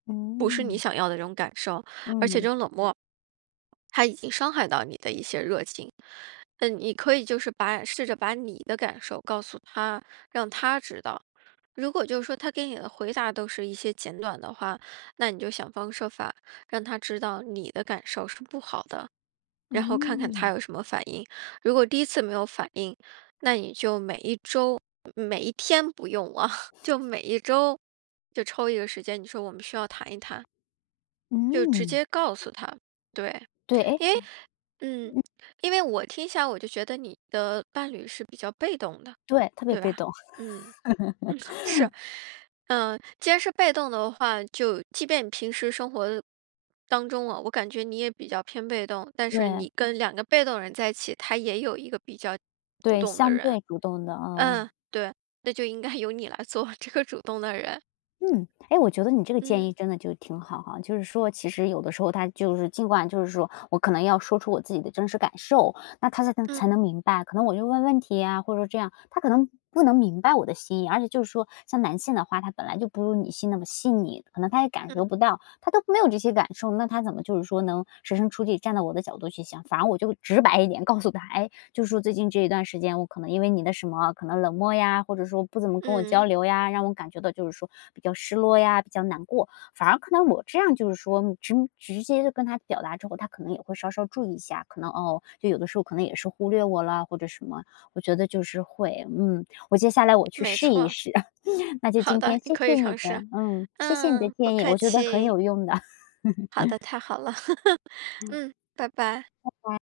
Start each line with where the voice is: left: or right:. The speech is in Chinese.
right: 不是你
left: 嗯。
right: 想要的这种感受。而且这
left: 嗯。
right: 种冷漠，他已经伤害到你的一些热情，那你可以就是把试着把你的感受告诉他，让他知道。如果就说他给你的回答都是一些简短的话，那你就想方设法让他知道你的感受是不好的，然后看看他
left: 嗯。
right: 有什么反应。如果第一次没有反应，那你就每一周，每每一天不用啊，就每一周就抽一个时间，你说我们需要谈一谈。就直
left: 嗯。
right: 接告诉他。对，
left: 对，诶
right: 因为嗯，
left: 嗯。
right: 因为我听起来我就觉得你的伴侣是比较被动的，
left: 对，特别
right: 对
left: 被
right: 吧？
left: 动。
right: 嗯。嗯，是。嗯，既然是被动的话，就即便你平时生活当中了，我感觉你也比较偏被动，但是
left: 对。
right: 你跟2个被动人在一起，他也有一个比较主
left: 对，
right: 动的
left: 相
right: 人。
left: 对主动的，哦。
right: 嗯，对。那就应该由你来做这个主动的人。
left: 嗯。诶，我觉得你这个建
right: 嗯。
left: 议真的就挺好哈，就是说其实有的时候他就是尽管就是说我可能要说出我自己的真实感受，那他才
right: 嗯。
left: 才能明白。可能我就问问题呀，或者这样，他可能不能明白我的心意。而且就是说，像男性的话，他本来就不如女性那么细腻，可能他也感
right: 嗯。
left: 受不到，他都没有这些感受，那他怎么就是说能设身处地站在我的角度去想。反而我就直白一点告诉他，诶，就说这一段时间，我可能因为你的什么，可能冷漠呀，或者说不怎么跟我交
right: 嗯。
left: 流呀，让我感觉到就是说比较失落呀，比较难过。反而看到我这样就是说直直接跟他表达之后，他可能也会稍稍注意一下，可能，哦，就有的时候可能也是忽略我了或者什么。我觉得就是会嗯，我接下来我去
right: 没
left: 试一
right: 错。
left: 试。那就
right: 好
left: 今
right: 的，
left: 天
right: 你
left: 谢
right: 可以
left: 谢你
right: 尝
left: 的
right: 试。
left: 嗯，谢谢你的
right: 嗯，不
left: 建议，
right: 客
left: 我觉得很
right: 气。
left: 有用的。
right: 好的，太好了。
left: 嗯。
right: 嗯，拜拜。
left: 拜拜。